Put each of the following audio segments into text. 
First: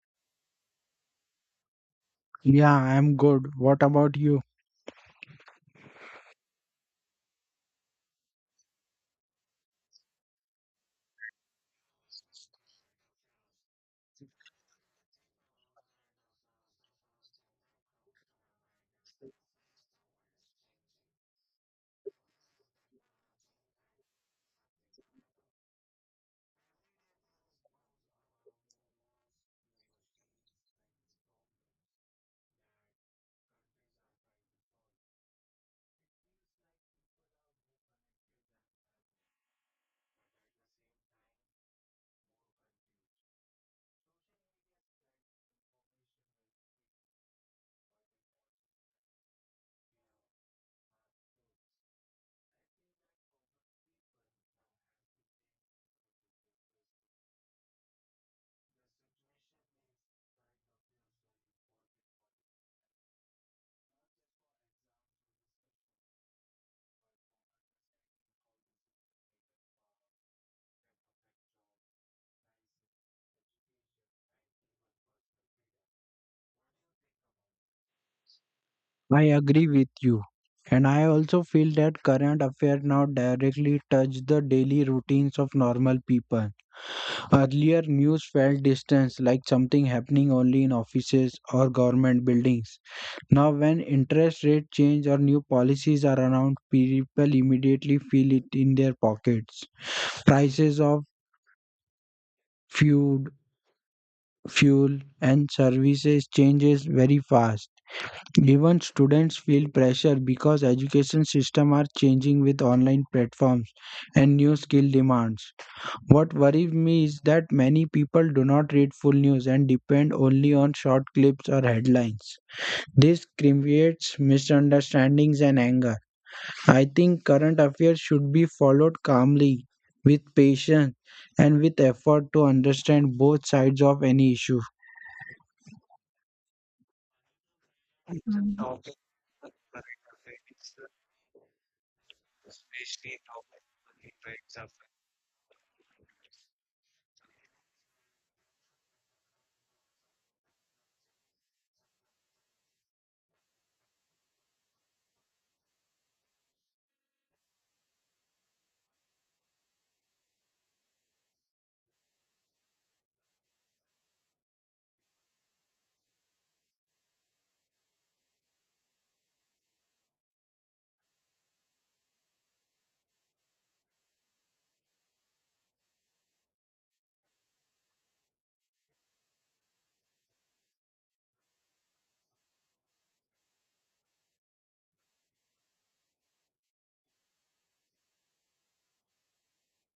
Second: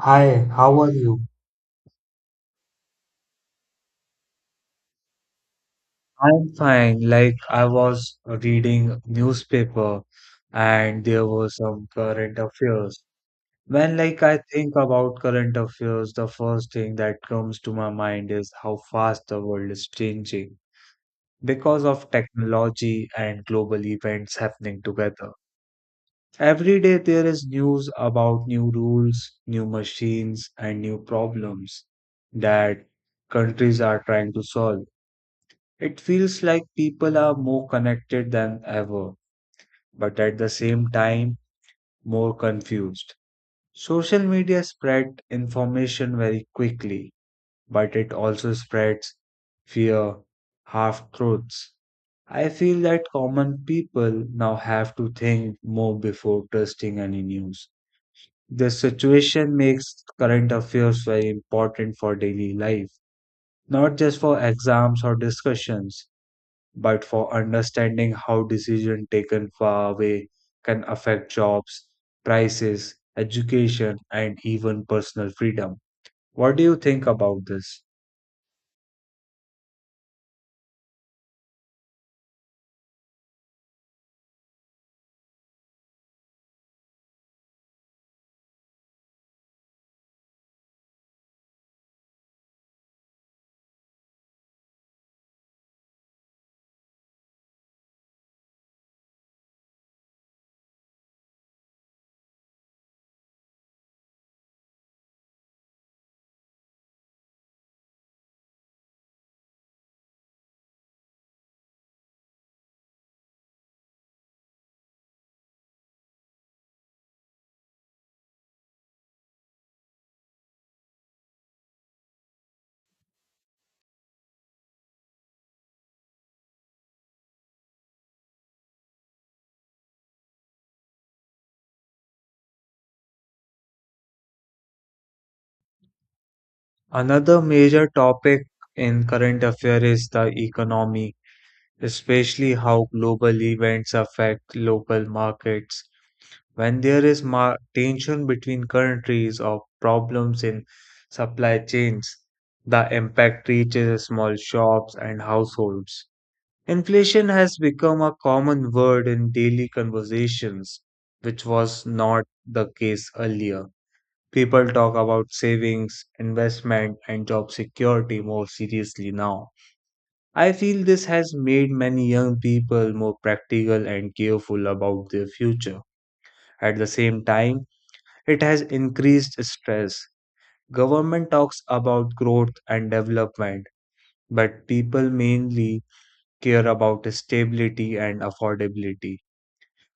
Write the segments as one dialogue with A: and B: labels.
A: Hi, how are you?
B: Yeah, I'm good. What about you?
A: I'm fine. Like I was reading newspaper and there were some current affairs. When like I think about current affairs, the first thing that comes to my mind is how fast the world is changing because of technology and global events happening together. Every day there is news about new rules, new machines, and new problems that countries are trying to solve. It feels like people are more connected than ever, but at the same time, more confused. Social media spread information very quickly, but it also spreads fear, half truths. I feel that common people now have to think more before trusting any news. This situation makes current affairs very important for daily life, not just for exams or discussions, but for understanding how decision taken far away can affect jobs, prices, education, and even personal freedom. What do you think about this?
B: I agree with you. And I also feel that current affairs now directly touch the daily routines of normal people. Earlier, news felt distant, like something happening only in offices or government buildings. Now, when interest rate change or new policies are announced, people immediately feel it in their pockets. Prices of food, fuel, and services changes very fast. Even students feel pressure because education system are changing with online platforms and new skill demands. What worries me is that many people do not read full news and depend only on short clips or headlines. This creates misunderstandings and anger. I think current affairs should be followed calmly, with patience, and with effort to understand both sides of any issue.
A: Another major topic in current affair is the economy, especially how global events affect local markets. When there is tension between countries or problems in supply chains, the impact reaches small shops and households. Inflation has become a common word in daily conversations, which was not the case earlier. People talk about savings, investment, and job security more seriously now. I feel this has made many young people more practical and careful about their future. At the same time, it has increased stress. Government talks about growth and development, but people mainly care about stability and affordability.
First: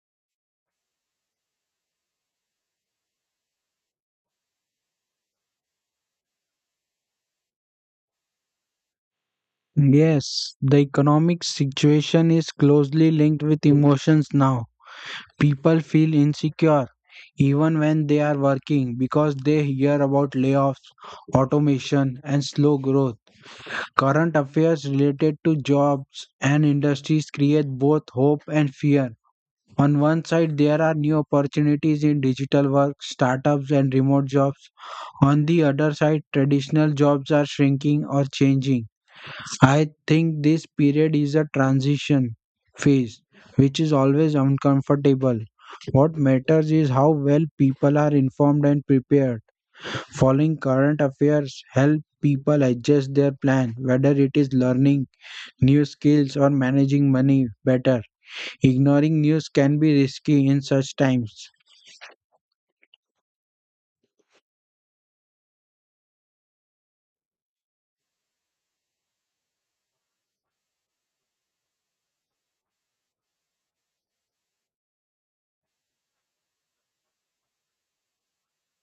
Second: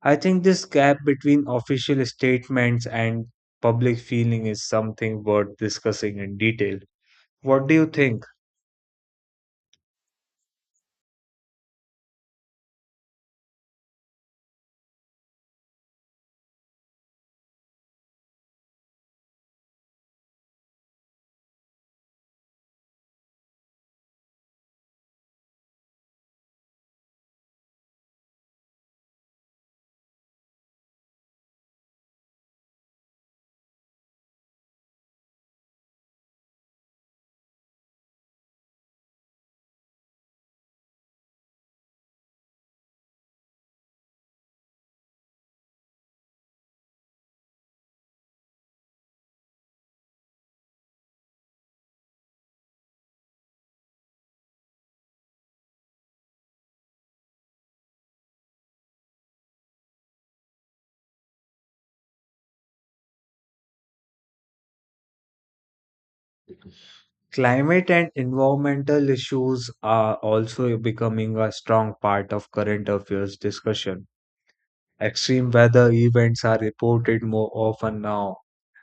A: I think this gap between official statements and public feeling is something worth discussing in detail. What do you think?
B: Yes, the economic situation is closely linked with emotions now. People feel insecure even when they are working because they hear about layoffs, automation, and slow growth. Current affairs related to jobs and industries create both hope and fear. On one side, there are new opportunities in digital work, startups, and remote jobs. On the other side, traditional jobs are shrinking or changing. I think this period is a transition phase, which is always uncomfortable. What matters is how well people are informed and prepared. Following current affairs help people adjust their plan, whether it is learning new skills or managing money better. Ignoring news can be risky in such times.
A: Climate and environmental issues are also becoming a strong part of current affairs discussion. Extreme weather events are reported more often now,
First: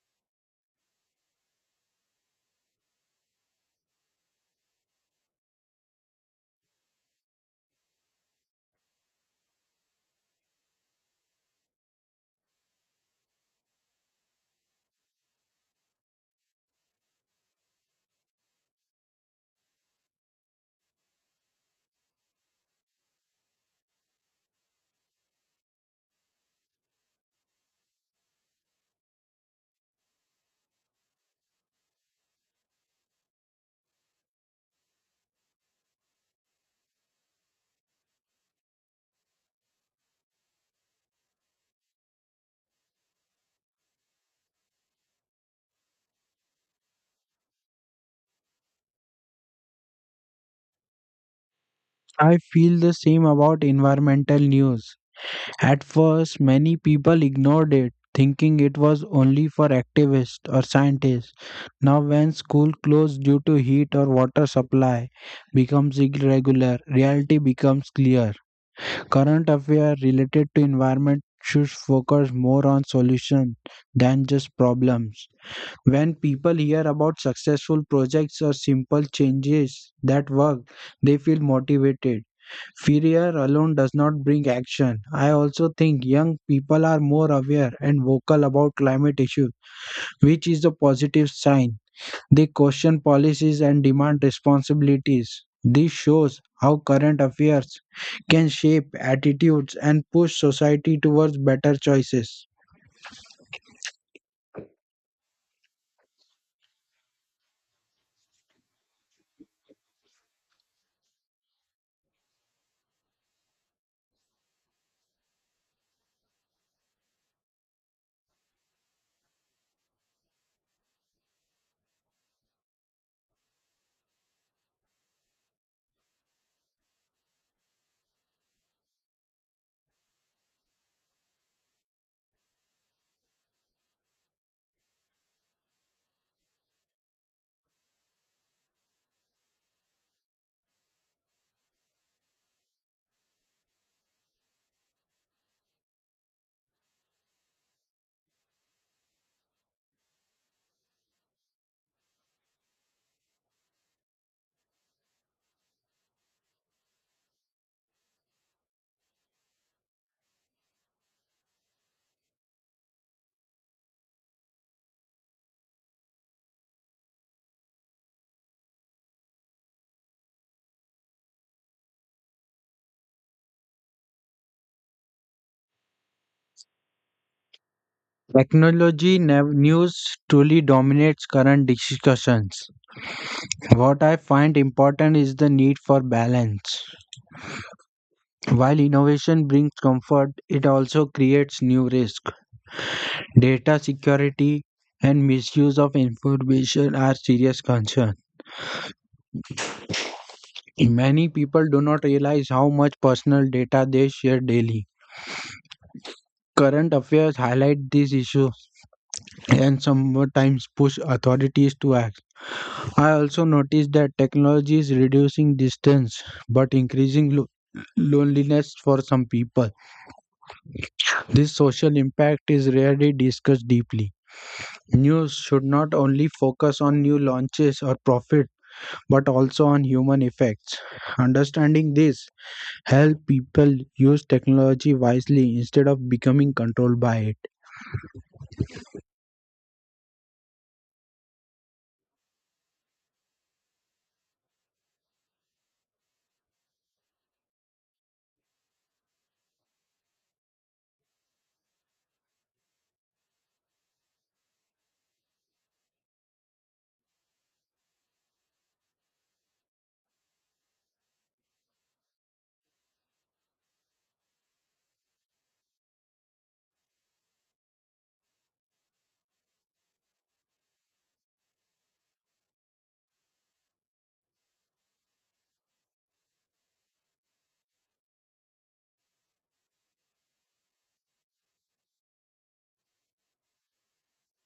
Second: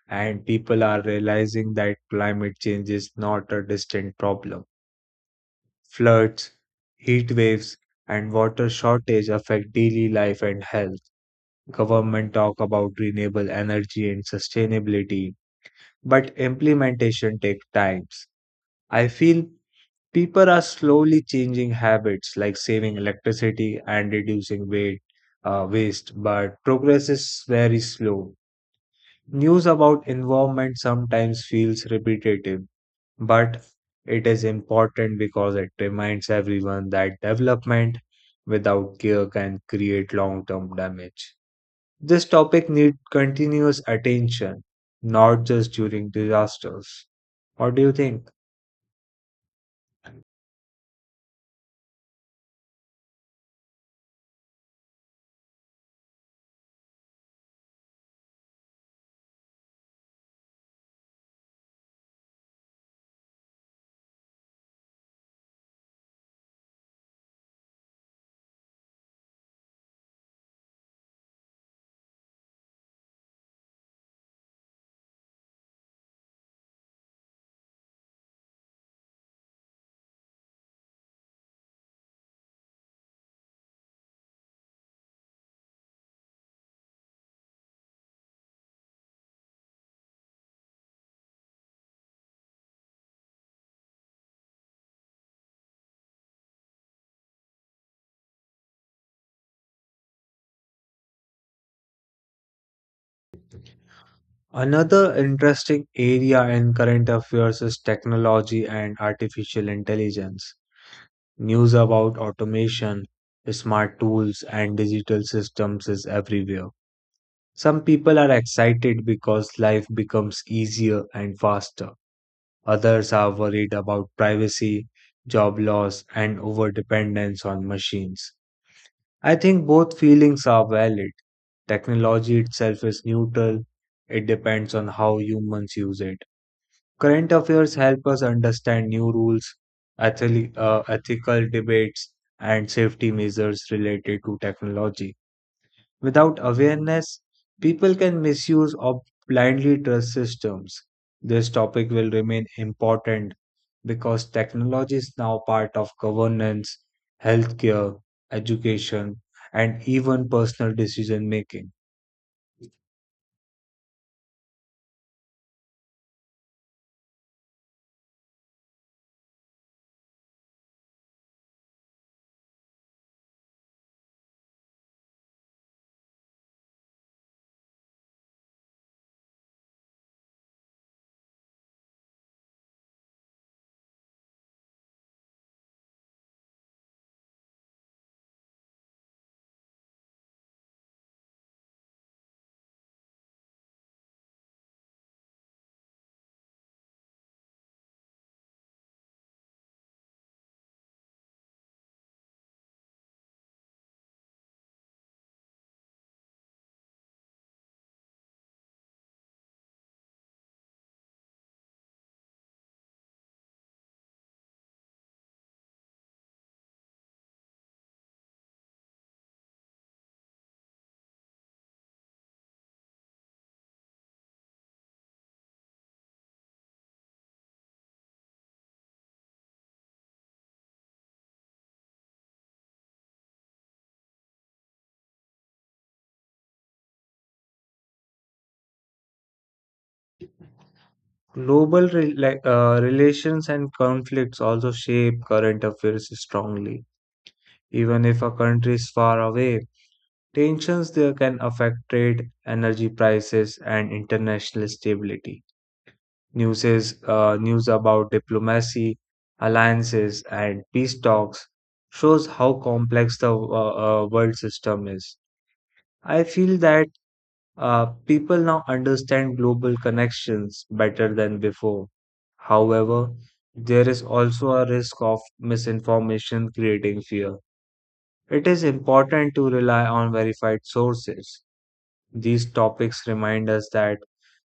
A: and people are realizing that climate change is not a distant problem. Floods, heat waves, and water shortage affect daily life and health. Government talk about renewable energy and sustainability, but implementation takes times. I feel people are slowly changing habits like saving electricity and reducing weight, waste, but progress is very slow. News about environment sometimes feels repetitive, but it is important because it reminds everyone that development without care can create long-term damage. This topic needs continuous attention, not just during disasters. What do you think?
B: I feel the same about environmental news. At first, many people ignored it, thinking it was only for activists or scientists. Now, when school closed due to heat or water supply becomes irregular, reality becomes clear. Current affairs related to environment should focus more on solutions than just problems. When people hear about successful projects or simple changes that work, they feel motivated. Fear alone does not bring action. I also think young people are more aware and vocal about climate issues, which is a positive sign. They question policies and demand responsibilities. This shows how current affairs can shape attitudes and push society towards better choices.
A: Another interesting area in current affairs is technology and artificial intelligence. News about automation, smart tools, and digital systems is everywhere. Some people are excited because life becomes easier and faster. Others are worried about privacy, job loss, and overdependence on machines. I think both feelings are valid. Technology itself is neutral, it depends on how humans use it. Current affairs help us understand new rules, ethical debates, and safety measures related to technology. Without awareness, people can misuse or blindly trust systems. This topic will remain important because technology is now part of governance, healthcare, education, and even personal decision making.
B: Technology news truly dominates current discussions. What I find important is the need for balance. While innovation brings comfort, it also creates new risks. Data security and misuse of information are serious concerns. Many people do not realize how much personal data they share daily. Current affairs highlight these issues and sometimes push authorities to act. I also noticed that technology is reducing distance but increasing loneliness for some people. This social impact is rarely discussed deeply. News should not only focus on new launches or profit, but also on human effects. Understanding this help people use technology wisely instead of becoming controlled by it.
A: Global relations and conflicts also shape current affairs strongly. Even if a country is far away, tensions there can affect trade, energy prices, and international stability. News about diplomacy, alliances, and peace talks shows how complex the world system is. I feel that people now understand global connections better than before. However, there is also a risk of misinformation creating fear. It is important to rely on verified sources. These topics remind us that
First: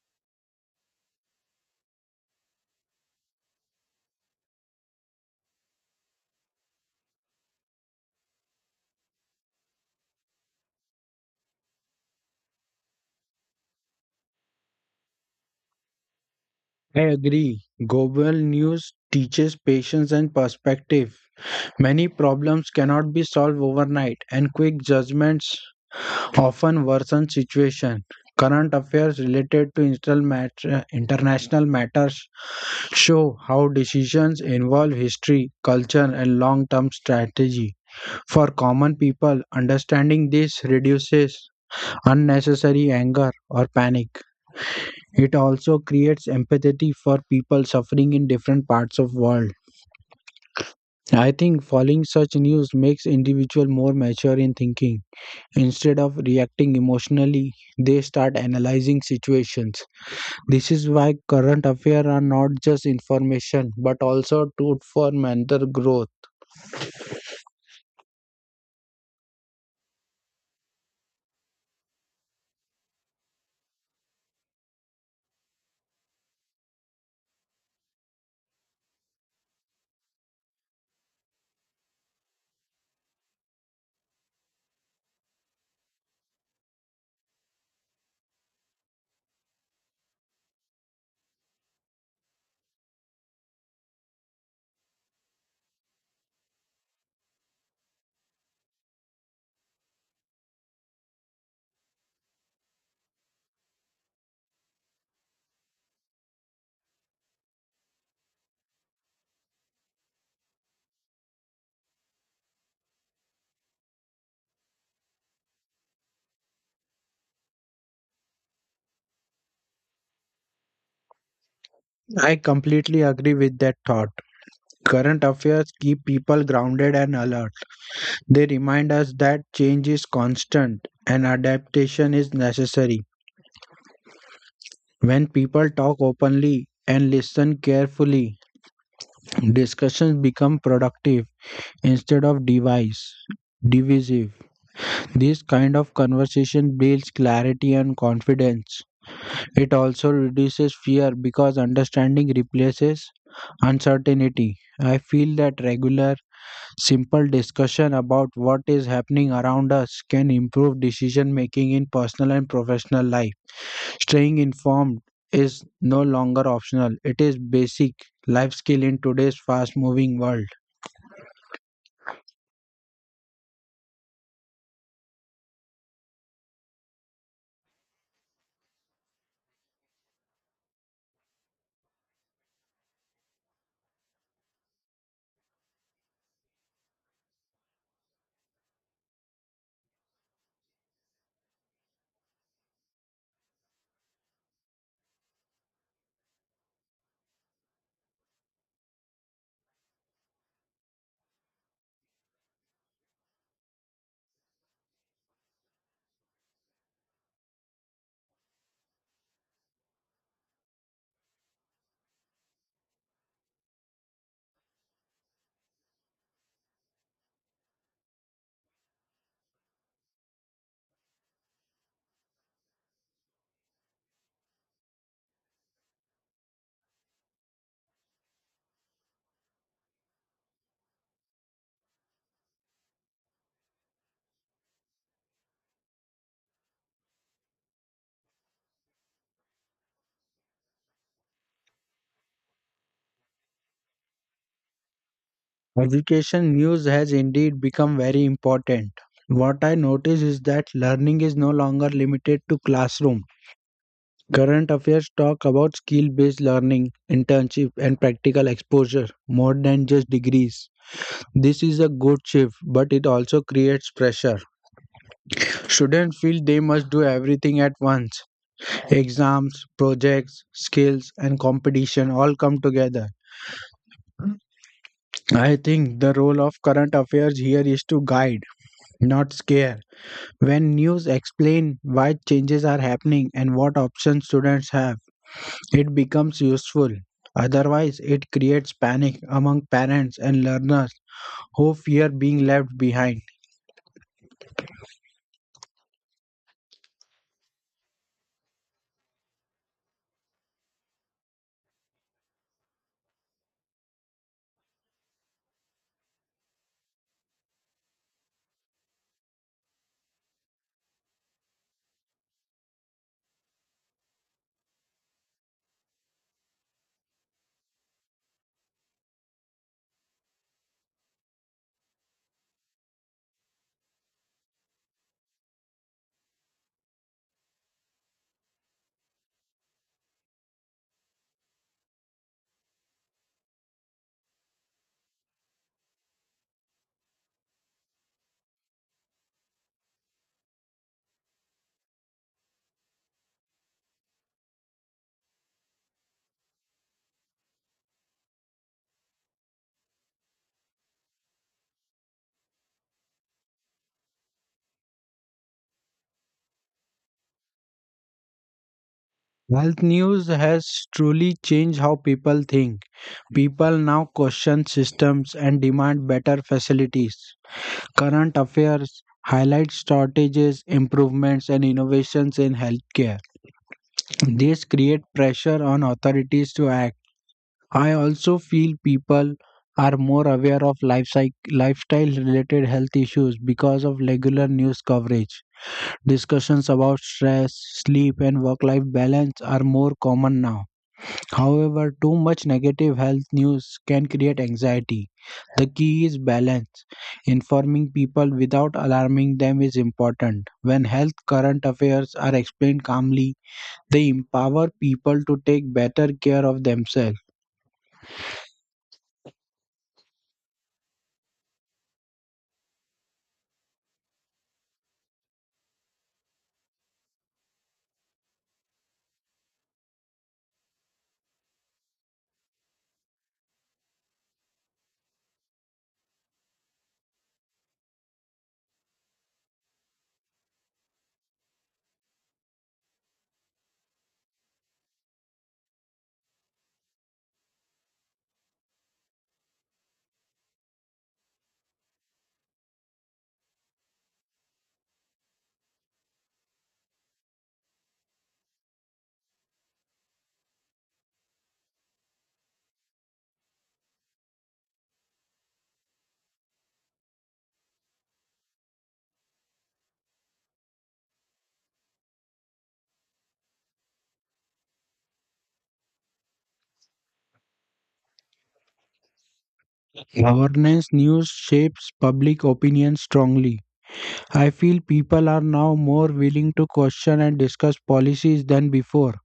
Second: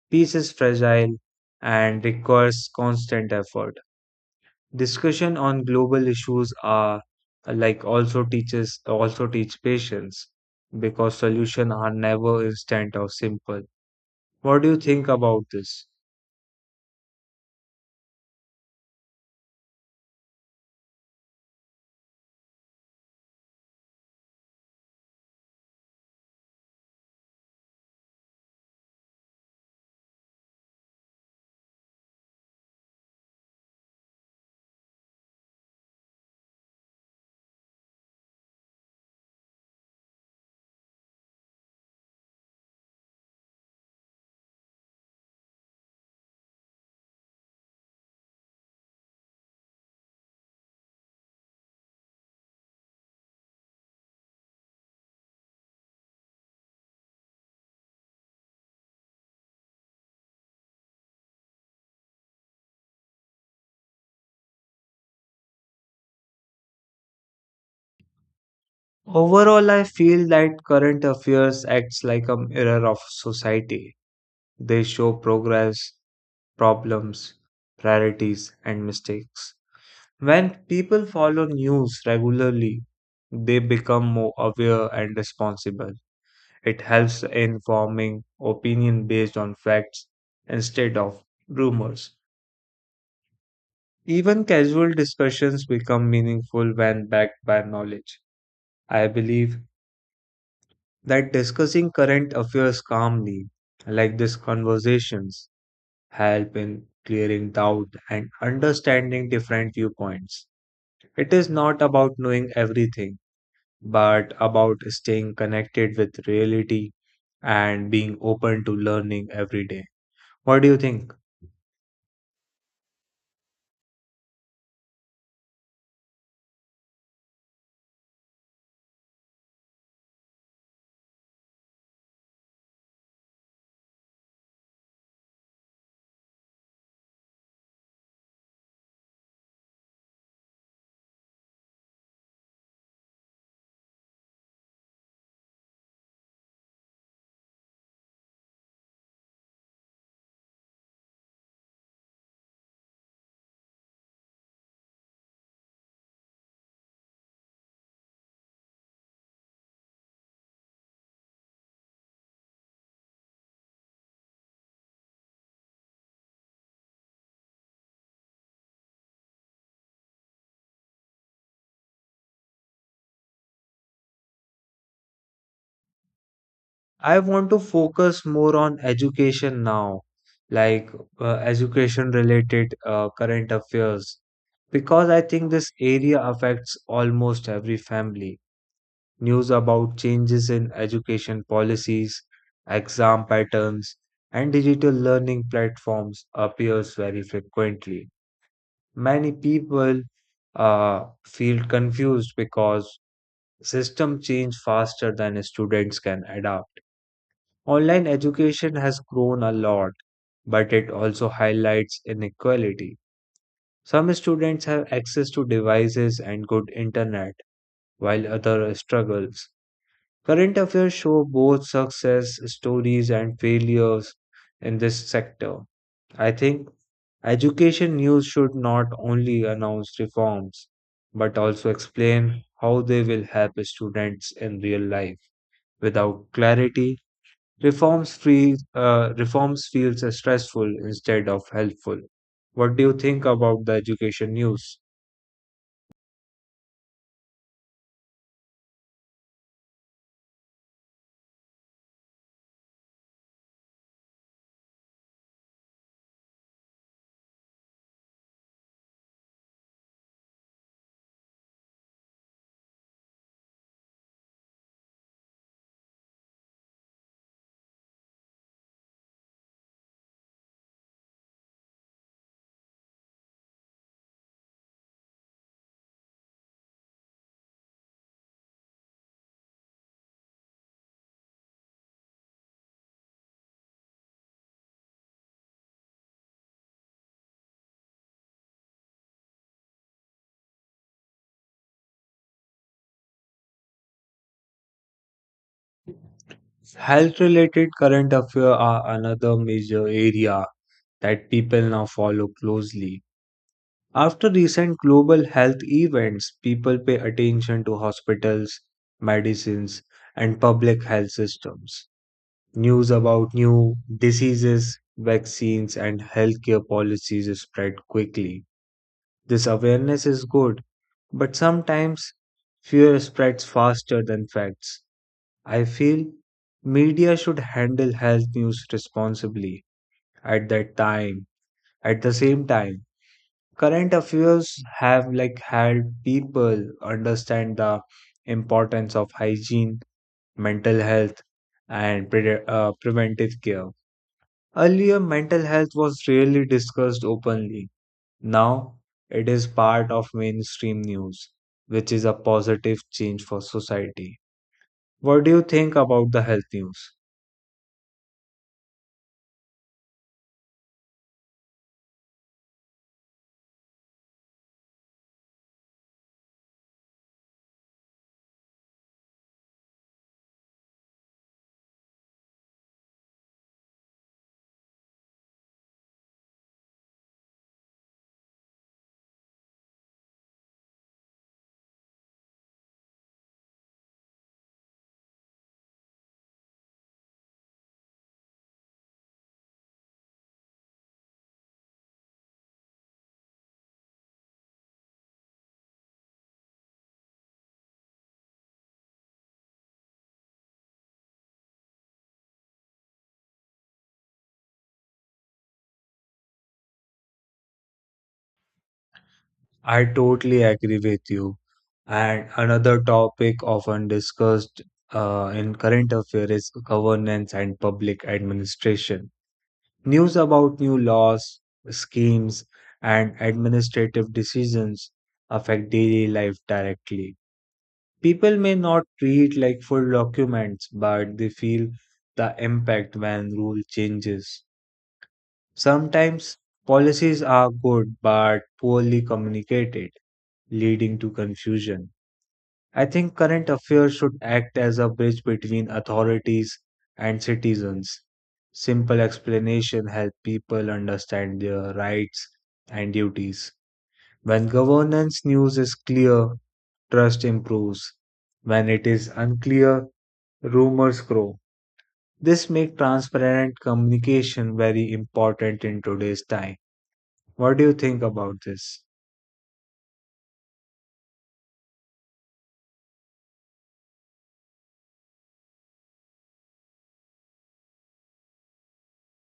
A: peace is fragile and requires constant effort. Discussion on global issues are like also teach patience because solutions are never instant or simple. What do you think about this?
B: I agree. Global news teaches patience and perspective. Many problems cannot be solved overnight, and quick judgments often worsen situation. Current affairs related to international matters show how decisions involve history, culture, and long term strategy. For common people, understanding this reduces unnecessary anger or panic. It also creates empathy for people suffering in different parts of world. I think following such news makes individual more mature in thinking. Instead of reacting emotionally, they start analyzing situations. This is why current affairs are not just information but also tool for mental growth.
A: Overall, I feel that current affairs acts like a mirror of society. They show progress, problems, priorities, and mistakes. When people follow news regularly, they become more aware and responsible. It helps in forming opinion based on facts instead of rumors. Even casual discussions become meaningful when backed by knowledge. I believe that discussing current affairs calmly, like these conversations, help in clearing doubt and understanding different viewpoints. It is not about knowing everything, but about staying connected with reality and being open to learning every day. What do you think?
B: I completely agree with that thought. Current affairs keep people grounded and alert. They remind us that change is constant and adaptation is necessary. When people talk openly and listen carefully, discussions become productive instead of device divisive This kind of conversation builds clarity and confidence. It also reduces fear because understanding replaces uncertainty. I feel that regular, simple discussion about what is happening around us can improve decision making in personal and professional life. Staying informed is no longer optional, it is basic life skill in today's fast moving world.
A: I want to focus more on education now, like education related current affairs, because I think this area affects almost every family. News about changes in education policies, exam patterns, and digital learning platforms appears very frequently. Many people feel confused because system change faster than students can adapt. Online education has grown a lot, but it also highlights inequality. Some students have access to devices and good internet, while others struggles. Current affairs show both success stories and failures in this sector. I think education news should not only announce reforms, but also explain how they will help students in real life. Without clarity, reforms feels stressful instead of helpful. What do you think about the education news?
B: Education news has indeed become very important. What I notice is that learning is no longer limited to classroom. Current affairs talk about skill based learning, internship, and practical exposure more than just degrees. This is a good shift, but it also creates pressure. Students feel they must do everything at once. Exams, projects, skills, and competition all come together. I think the role of current affairs here is to guide, not scare. When news explain why changes are happening and what options students have, it becomes useful. Otherwise, it creates panic among parents and learners who fear being left behind.
A: Health related current affairs are another major area that people now follow closely. After recent global health events, people pay attention to hospitals, medicines, and public health systems. News about new diseases, vaccines, and healthcare policies spread quickly. This awareness is good, but sometimes fear spreads faster than facts. I feel media should handle health news responsibly at that time. At the same time, current affairs have had people understand the importance of hygiene, mental health, and preventive care. Earlier, mental health was rarely discussed openly. Now it is part of mainstream news, which is a positive change for society. What do you think about the health news?
B: Health news has truly changed how people think. People now question systems and demand better facilities. Current affairs highlight shortages, improvements, and innovations in healthcare. This creates pressure on authorities to act. I also feel people are more aware of lifestyle related health issues because of regular news coverage. Discussions about stress, sleep, and work life balance are more common now. However, too much negative health news can create anxiety. The key is balance. Informing people without alarming them is important. When health current affairs are explained calmly, they empower people to take better care of themselves.
A: I totally agree with you. And another topic often discussed in current affairs is governance and public administration. News about new laws, schemes, and administrative decisions affect daily life directly. People may not treat like full documents, but they feel the impact when rule changes. Sometimes policies are good but poorly communicated, leading to confusion. I think current affairs should act as a bridge between authorities and citizens. Simple explanation help people understand their rights and duties. When governance news is clear, trust improves. When it is unclear, rumors grow. This makes transparent communication very important in today's time. What do you think about this?
B: Governance news shapes public opinion strongly. I feel people are now more willing to question and discuss policies than before.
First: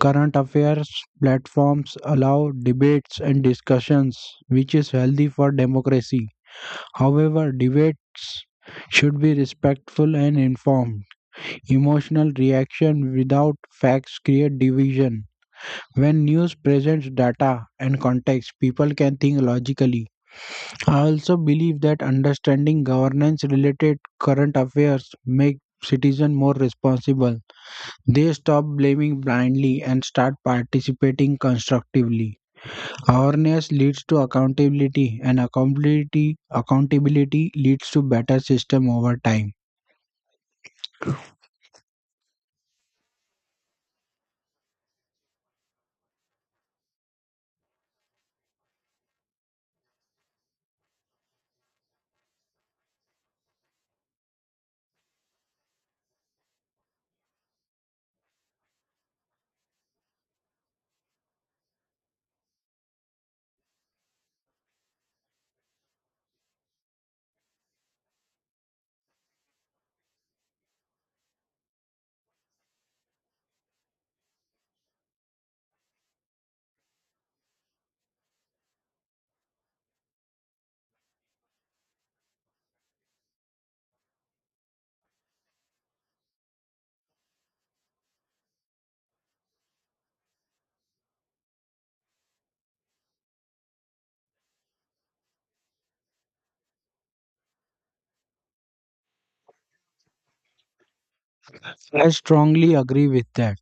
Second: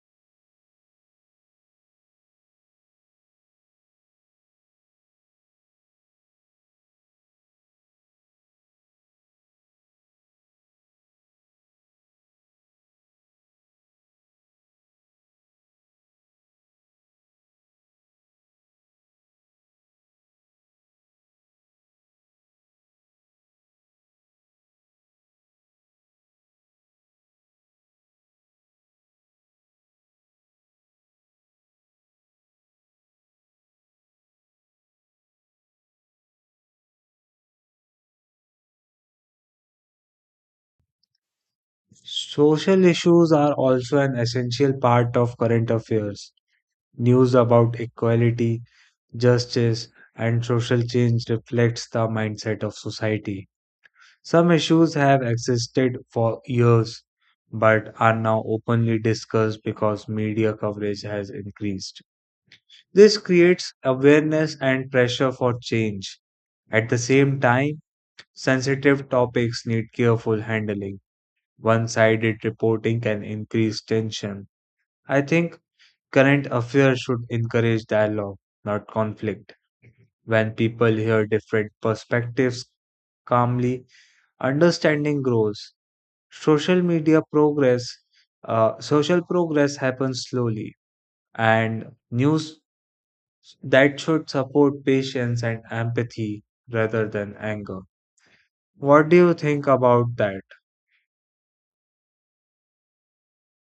B: Current affairs platforms allow debates and discussions, which is healthy for democracy. However, debates should be respectful and informed. Emotional reaction without facts create division. When news presents data and context, people can think logically. I also believe that understanding governance related current affairs make citizens more responsible. They stop blaming blindly and start participating constructively. Awareness leads to accountability, and accountability leads to better system over time.
A: Social issues are also an essential part of current affairs. News about equality, justice, and social change reflects the mindset of society. Some issues have existed for years but are now openly discussed because media coverage has increased. This creates awareness and pressure for change. At the same time, sensitive topics need careful handling. One sided reporting can increase tension. I think current affairs should encourage dialogue, not conflict. When people hear different perspectives calmly, understanding grows. Social media progress, Social progress happens slowly, and news that should support patience and empathy rather than anger. What do you think about that?
B: I strongly agree with that.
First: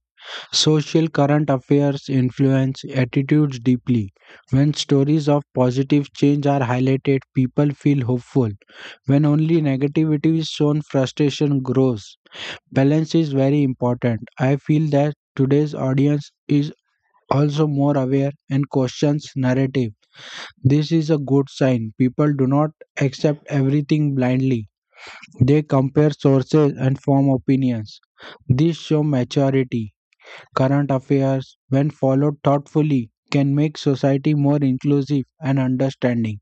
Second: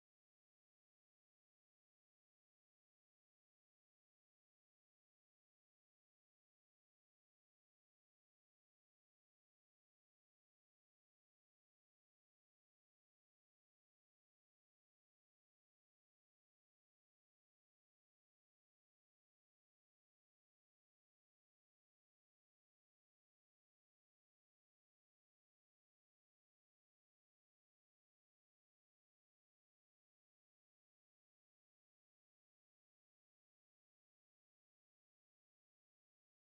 B: Social current affairs influence attitudes deeply. When stories of positive change are highlighted, people feel hopeful. When only negativity is shown, frustration grows. Balance is very important. I feel that today's audience is also more aware and questions narrative. This is a good sign. People do not accept everything blindly. They compare sources and form opinions. This show maturity. Current affairs, when followed thoughtfully, can make society more inclusive and understanding.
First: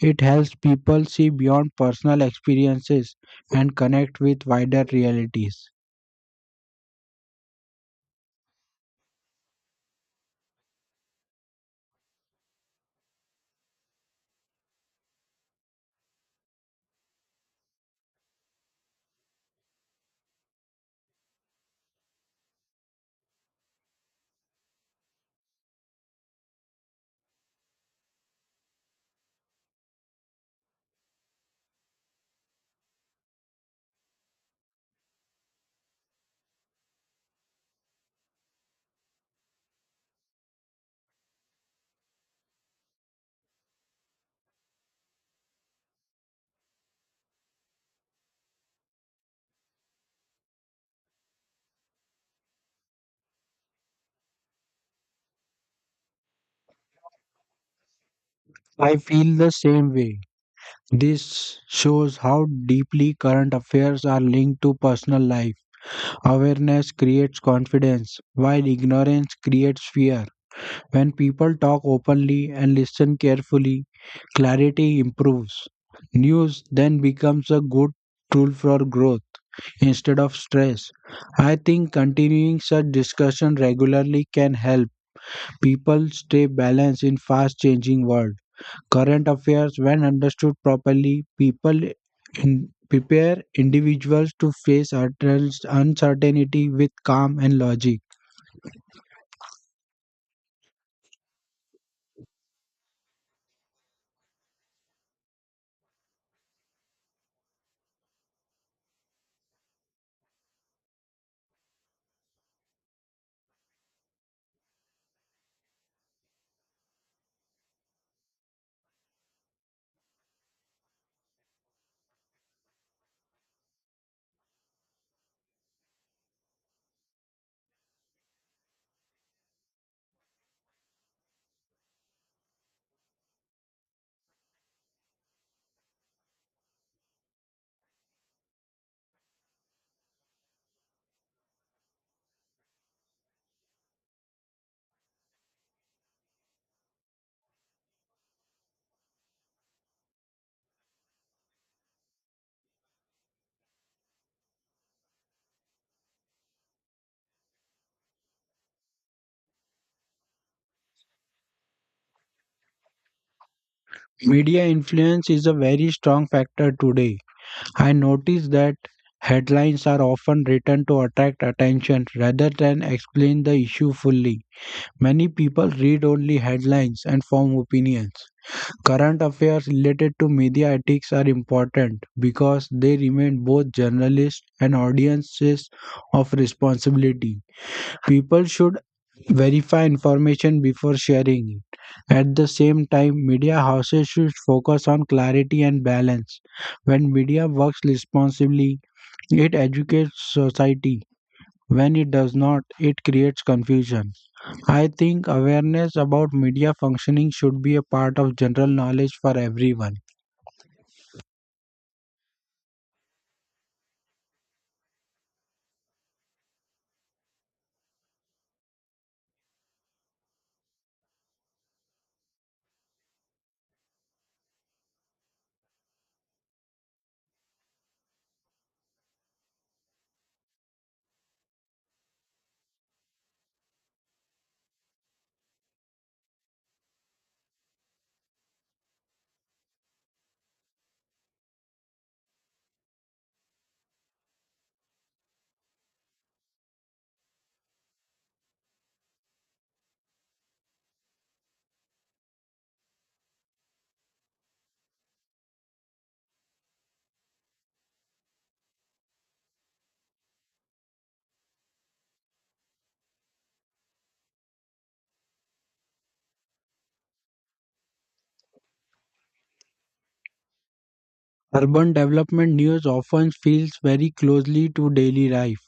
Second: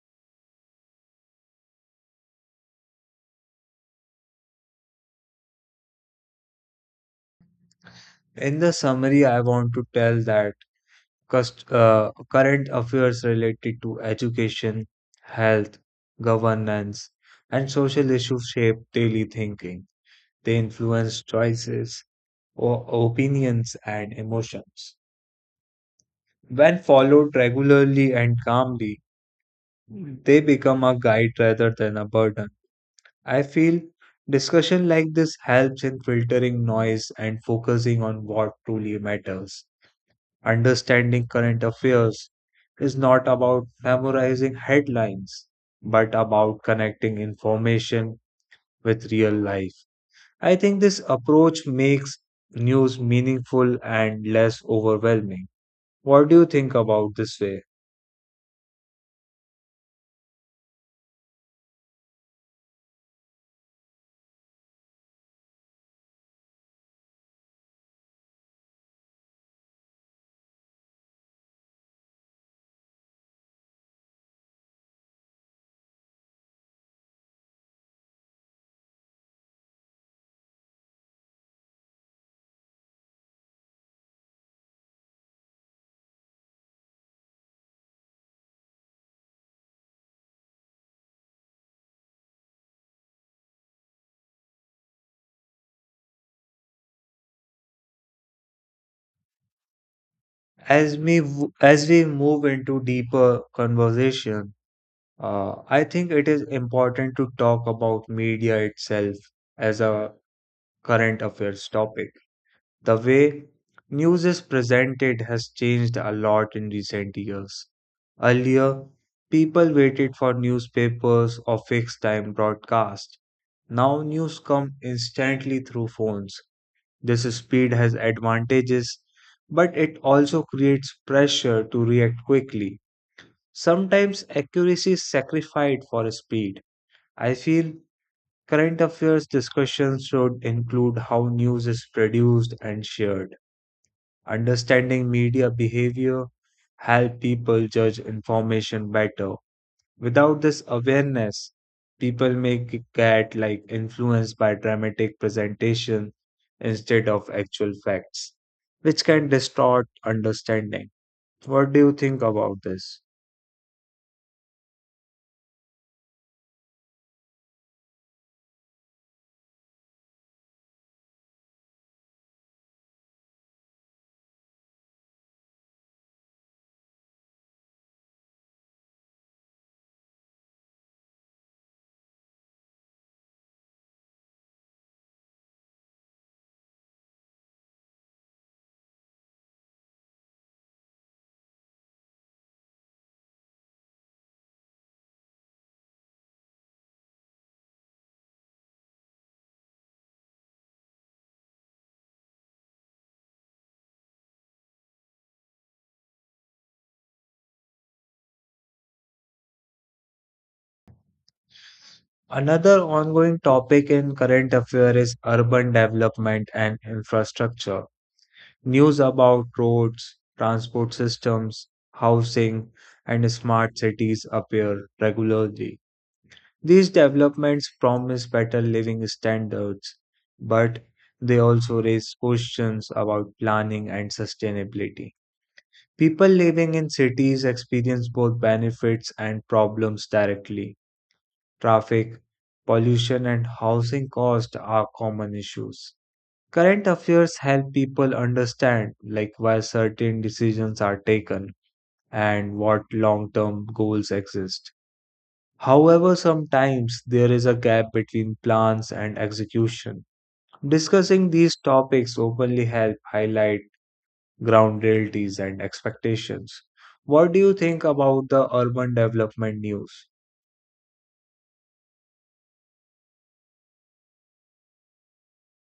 B: It helps people see beyond personal experiences and connect with wider realities.
A: In the summary, I want to tell that current affairs related to education, health, governance, and social issues shape daily thinking. They influence choices, opinions, and emotions. When followed regularly and calmly, they become a guide rather than a burden. I feel discussion like this helps in filtering noise and focusing on what truly matters. Understanding current affairs is not about memorizing headlines, but about connecting information with real life. I think this approach makes news meaningful and less overwhelming. What do you think about this way?
B: I feel the same way. This shows how deeply current affairs are linked to personal life. Awareness creates confidence, while ignorance creates fear. When people talk openly and listen carefully, clarity improves. News then becomes a good tool for growth instead of stress. I think continuing such discussion regularly can help people stay balanced in fast changing world. Current affairs when understood properly, people in prepare individuals to face uncertainty with calm and logic.
A: As we, as we move into deeper conversation, I think it is important to talk about media itself as a current affairs topic. The way news is presented has changed a lot in recent years. Earlier, people waited for newspapers or fixed time broadcast. Now news come instantly through phones. This speed has advantages, but it also creates pressure to react quickly. Sometimes accuracy is sacrificed for speed. I feel current affairs discussions should include how news is produced and shared. Understanding media behavior help people judge information better. Without this awareness, people may get like influenced by dramatic presentation instead of actual facts, which can distort understanding. What do you think about this?
B: Media influence is a very strong factor today. I notice that headlines are often written to attract attention rather than explain the issue fully. Many people read only headlines and form opinions. Current affairs related to media ethics are important because they remind both journalists and audiences of responsibility. People should verify information before sharing it. At the same time, media houses should focus on clarity and balance. When media works responsibly, it educates society. When it does not, it creates confusion. I think awareness about media functioning should be a part of general knowledge for everyone.
A: Another ongoing topic in current affairs is urban development and infrastructure. News about roads, transport systems, housing, and smart cities appear regularly. These developments promise better living standards, but they also raise questions about planning and sustainability. People living in cities experience both benefits and problems directly. Traffic, pollution, and housing costs are common issues. Current affairs help people understand like why certain decisions are taken and what long-term goals exist. However, sometimes there is a gap between plans and execution. Discussing these topics openly help highlight ground realities and expectations. What do you think about the urban development news?
B: Urban development news often feels very closely to daily life.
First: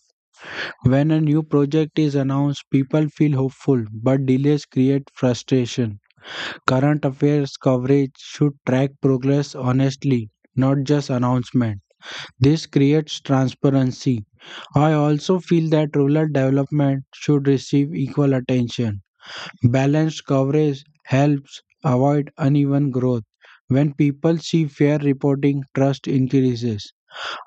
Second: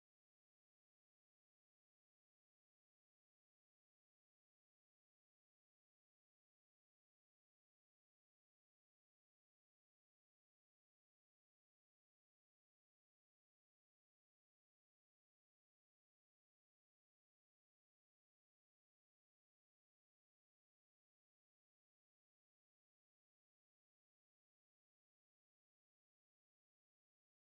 B: When a new project is announced, people feel hopeful, but delays create frustration. Current affairs coverage should track progress honestly, not just announcement. This creates transparency. I also feel that rural development should receive equal attention. Balanced coverage helps avoid uneven growth. When people see fair reporting, trust increases.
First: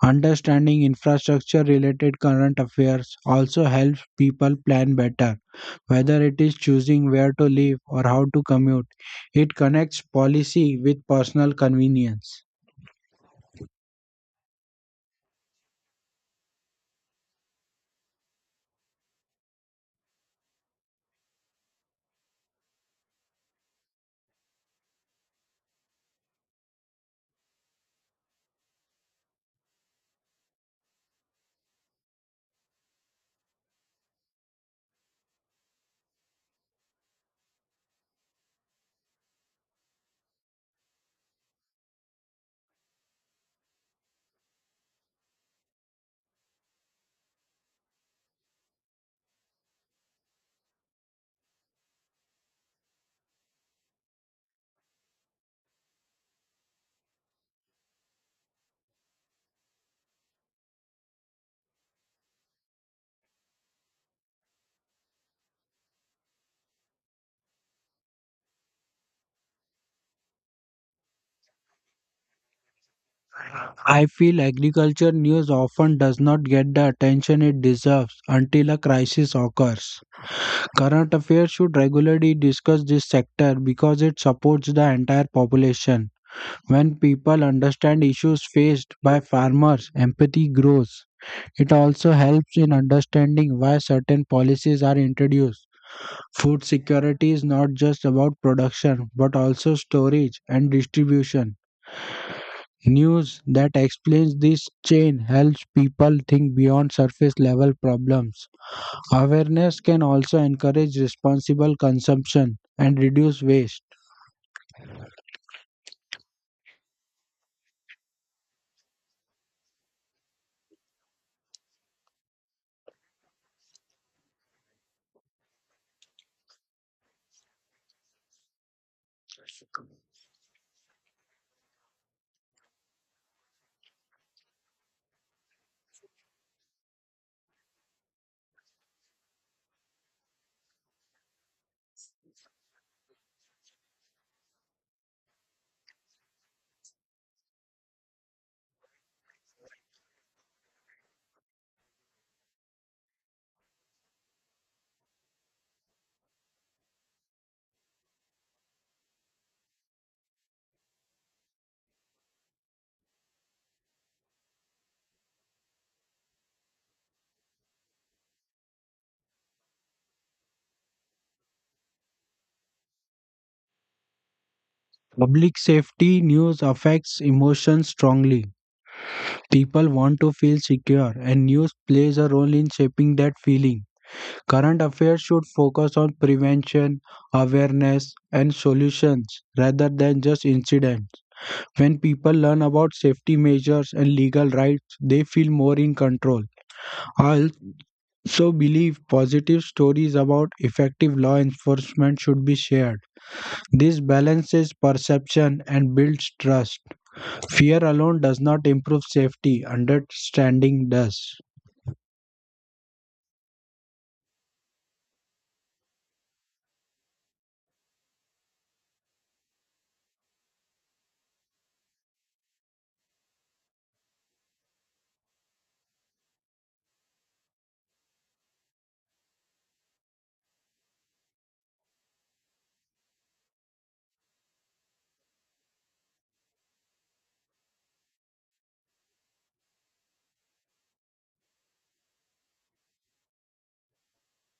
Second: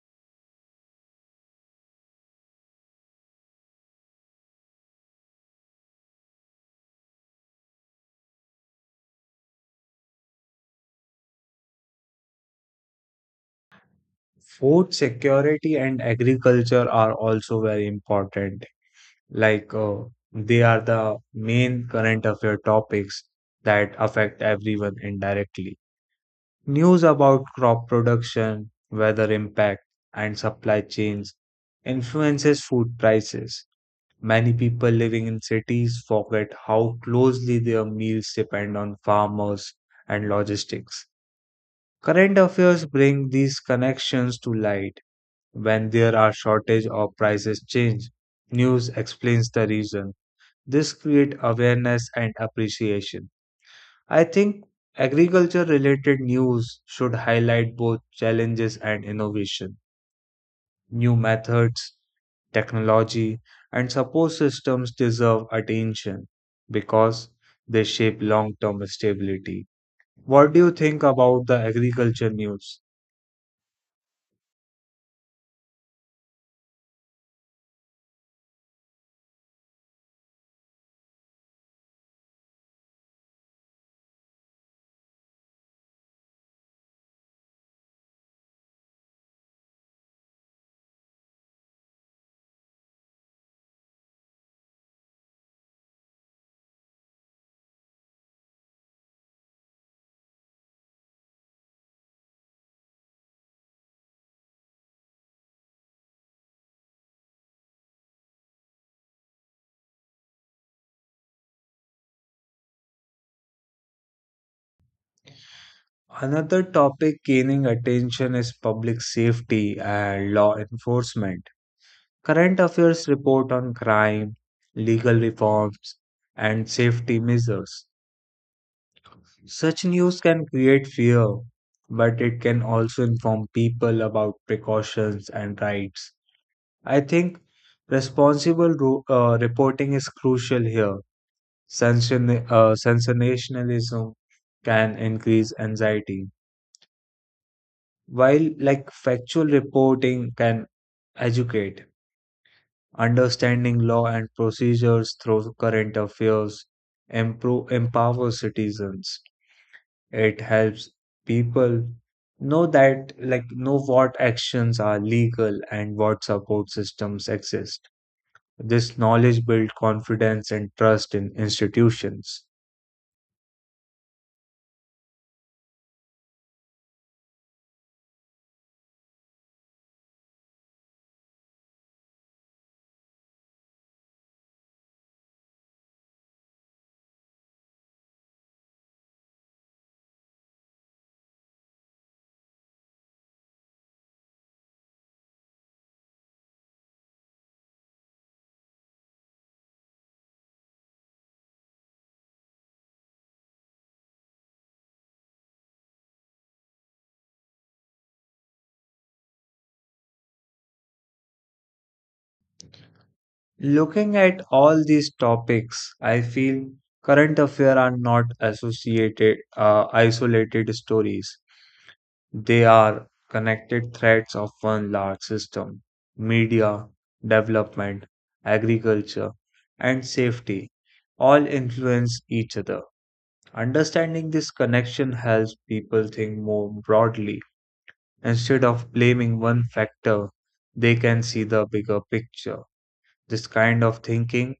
B: Understanding infrastructure related current affairs also helps people plan better. Whether it is choosing where to live or how to commute, it connects policy with personal convenience.
A: Food security and agriculture are also very important. Like they are the main current affair topics that affect everyone indirectly. News about crop production, weather impact, and supply chains influences food prices. Many people living in cities forget how closely their meals depend on farmers and logistics. Current affairs bring these connections to light when there are shortage or prices change, news explains the reason. This create awareness and appreciation. I think agriculture related news should highlight both challenges and innovation. New methods, technology, and support systems deserve attention because they shape long term stability. What do you think about the agriculture news?
B: I feel agriculture news often does not get the attention it deserves until a crisis occurs. Current affairs should regularly discuss this sector because it supports the entire population. When people understand issues faced by farmers, empathy grows. It also helps in understanding why certain policies are introduced. Food security is not just about production but also storage and distribution. News that explains this chain helps people think beyond surface level problems. Awareness can also encourage responsible consumption and reduce waste.
A: Another topic gaining attention is public safety and law enforcement. Current affairs report on crime, legal reforms, and safety measures. Such news can create fear, but it can also inform people about precautions and rights. I think responsible reporting is crucial here. Sensationalism can increase anxiety while like factual reporting can educate, understanding law and procedures through current affairs empowers citizens. It helps people know that like know what actions are legal and what support systems exist. This knowledge builds confidence and trust in institutions.
B: Public safety news affects emotions strongly. People want to feel secure, and news plays a role in shaping that feeling. Current affairs should focus on prevention, awareness, and solutions rather than just incidents. When people learn about safety measures and legal rights, they feel more in control. I also believe positive stories about effective law enforcement should be shared. This balances perception and builds trust. Fear alone does not improve safety, understanding does.
A: Looking at all these topics, I feel current affairs are not associated, isolated stories. They are connected threads of one large system media, development, agriculture, and safety all influence each other. Understanding this connection helps people think more broadly. Instead of blaming one factor, they can see the bigger picture. This kind of thinking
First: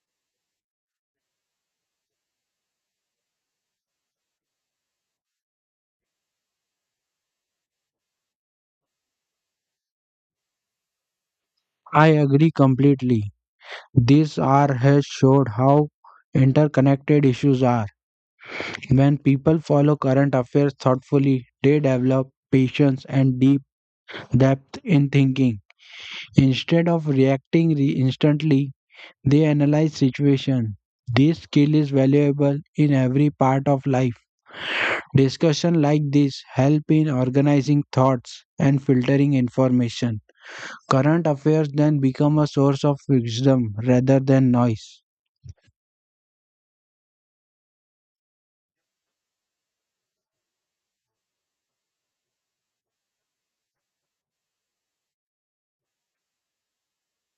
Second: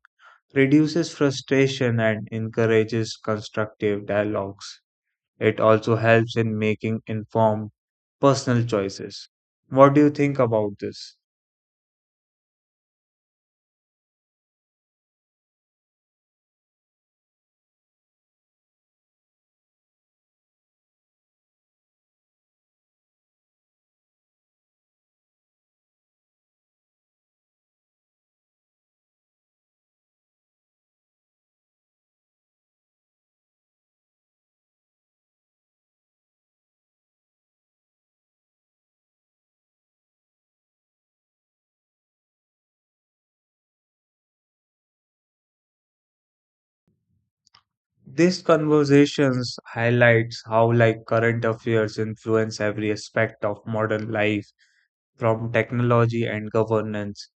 A: reduces frustration and encourages constructive dialogues. It also helps in making informed personal choices. What do you think about this?
B: I agree completely. This hour has showed how interconnected issues are. When people follow current affairs thoughtfully, they develop patience and deep depth in thinking. Instead of reacting instantly, they analyze situation. This skill is valuable in every part of life. Discussion like this help in organizing thoughts and filtering information. Current affairs then become a source of wisdom rather than noise.
A: These conversations highlights how like current affairs influence every aspect of modern life from technology and governance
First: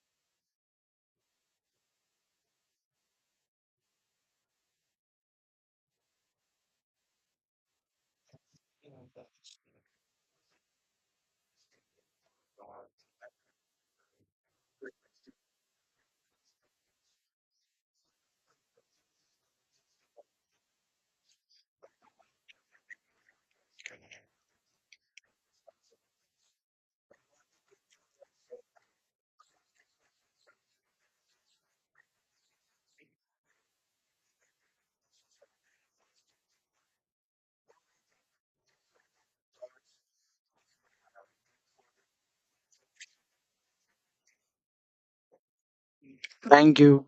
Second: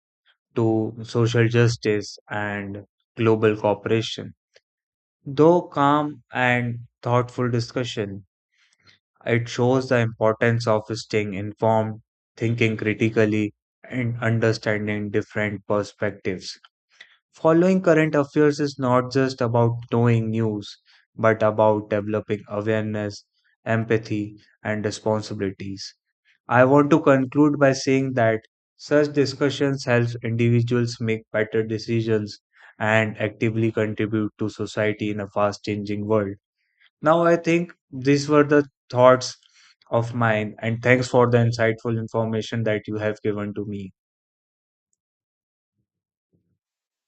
A: to social justice and global cooperation. Though calm and thoughtful discussion it shows the importance of staying informed, thinking critically, and understanding different perspectives. Following current affairs is not just about knowing news, but about developing awareness, empathy, and responsibilities. I want to conclude by saying that such discussions help individuals make better decisions and actively contribute to society in a fast changing world. Now I think these were the thoughts of mine, and thanks for the insightful information that you have given to me.
B: Thank you.